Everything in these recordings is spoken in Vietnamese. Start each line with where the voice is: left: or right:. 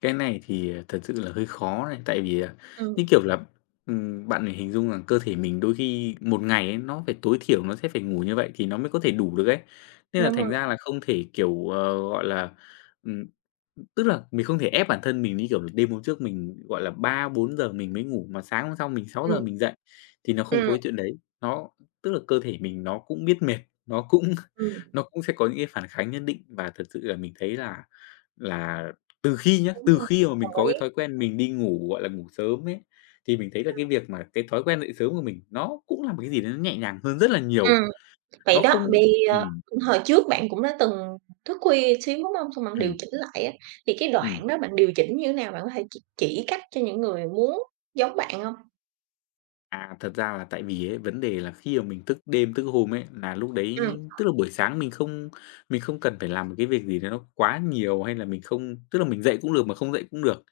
left: Cái này thì, à, thật sự là hơi khó này, tại vì, à, như
right: Ừm.
left: kiểu là, ừm, bạn này hình dung rằng cơ thể mình đôi khi 1 ngày ấy nó phải tối thiểu nó sẽ phải ngủ như vậy thì nó mới có thể đủ được ấy. Nên là
right: Đúng
left: thành
right: rồi.
left: ra là không thể, kiểu, ờ, gọi là, ừm, ưm tức là mình không thể ép bản thân mình, như kiểu, là đêm hôm trước mình, gọi là, 3:00-4:00 mình mới ngủ mà sáng hôm sau mình 6:00
right: Ừm.
left: mình dậy, thì nó không
right: Ừm.
left: có cái chuyện đấy. Đó, tức là cơ thể mình nó cũng biết mệt, nó cũng
right: Ừm.
left: nó cũng sẽ có những cái phản kháng nhất định và thật sự là mình thấy là là từ khi nhá,
right: Đúng
left: từ
right: rồi.
left: khi mà mình
right: Đồng
left: có cái
right: ý.
left: thói quen mình đi ngủ, gọi là, ngủ sớm ấy, thì mình thấy là
right: Ừm.
left: cái việc mà cái thói quen dậy sớm của mình nó cũng là một cái gì đấy nó nhẹ nhàng hơn rất là
right: Ừm.
left: nhiều,
right: Vậy
left: nó
right: đó,
left: không
right: bì, ờ,
left: ừm.
right: cũng hồi trước bạn cũng đã từng thức khuya xíu, đúng hông? Xong bạn điều
left: Ừm.
right: chỉnh lại á, thì cái
left: Ừm.
right: đoạn đó bạn điều chỉnh như thế nào? Bạn có thể ch chỉ cách cho những người muốn giống bạn hông?
left: À, thật ra là tại vì ấy vấn đề là khi mà mình thức đêm thức hôm ấy là lúc
right: Ừm.
left: đấy tức là buổi sáng mình không mình không cần phải làm một cái việc gì đấy nó quá nhiều hay là mình không tức là mình dậy cũng được mà không dậy cũng được.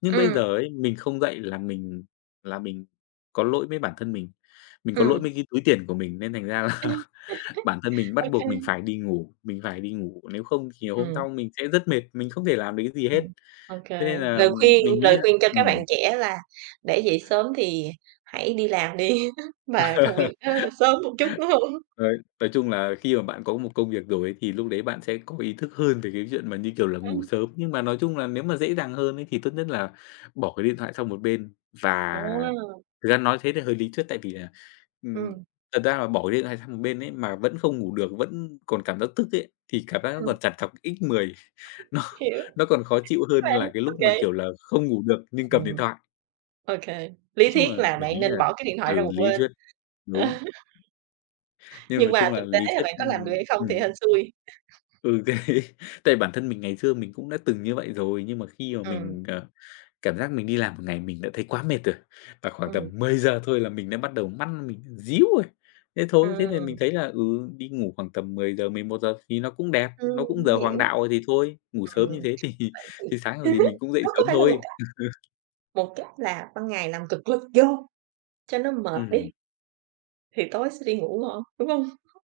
left: Nhưng bây
right: Ừm.
left: giờ ấy, mình không dậy là mình là mình có lỗi với bản thân mình, mình có lỗi
right: Ừm.
left: mấy cái túi tiền của mình nên thành ra là bản thân mình bắt
right: Ô
left: buộc mình
right: kê.
left: phải đi ngủ, mình phải đi ngủ, nếu không thì hôm
right: Ừm.
left: sau mình sẽ rất mệt, mình không thể làm được cái gì
right: Ừm,
left: hết.
right: OK.
left: Thế nên
right: Lời
left: là
right: khuyên
left: mình nghĩ
right: lời
left: là
right: khuyên cho các bạn
left: ừm.
right: trẻ là để dậy sớm thì hãy đi làm đi và công việc nó sớm một chút, đúng hông?
left: Đấy, nói chung là khi mà bạn có một công việc rồi ấy thì lúc đấy bạn sẽ có ý thức hơn về cái chuyện mà, như kiểu là, ngủ
right: Ừm.
left: sớm, nhưng mà nói chung là nếu mà dễ dàng hơn ấy thì tốt nhất là bỏ cái điện thoại sang một bên và
right: À.
left: thực ra nói thế thì hơi lý thuyết tại vì là, ừm,
right: Ừm.
left: thật ra là bỏ điện thoại sang một bên ấy mà vẫn không ngủ được, vẫn còn cảm giác tức ấy, thì cảm giác nó
right: Ừm.
left: còn trằn trọc x10, nó
right: Hiểu,
left: nó còn khó chịu hơn
right: và
left: là cái lúc
right: OK.
left: mà, kiểu là, không ngủ được nhưng cầm điện thoại.
right: OK.
left: Nói
right: Lý
left: chung là
right: thuyết là
left: mình
right: bạn
left: nghĩ
right: nên
left: là
right: bỏ cái điện thoại ra
left: ừ,
right: một
left: lý
right: bên.
left: thuyết, đúng. Nên nói
right: Nhưng mà
left: chung là
right: thực tế
left: lý
right: là
left: thuyết
right: bạn có làm được
left: ừm,
right: hay không thì
left: ừm.
right: hên xui.
left: Ừ, đấy. Tại bản thân mình ngày xưa mình cũng đã từng như vậy rồi, nhưng mà khi mà
right: Ừm.
left: mình, à, cảm giác mình đi làm một ngày mình đã thấy quá mệt rồi và khoảng
right: Ừm.
left: tầm 10:00 thôi là mình đã bắt đầu mắt mình díu rồi. Thế thôi, thế là mình
right: Ừm.
left: thấy là, ừ, đi ngủ khoảng tầm 10:00-11:00 thì nó cũng đẹp,
right: Ừm,
left: nó cũng
right: mình
left: giờ
right: hiểu.
left: hoàng đạo rồi thì thôi, ngủ sớm như
right: Ừm.
left: thế thì
right: Vậy thì
left: thì sáng rồi thì mình cũng dậy
right: đó có
left: sớm
right: phải là một
left: thôi.
right: cách một cách là ban ngày làm cực lực vô cho nó mệt đi
left: Ừm.
right: thì tối sẽ đi ngủ ngon, đúng hông?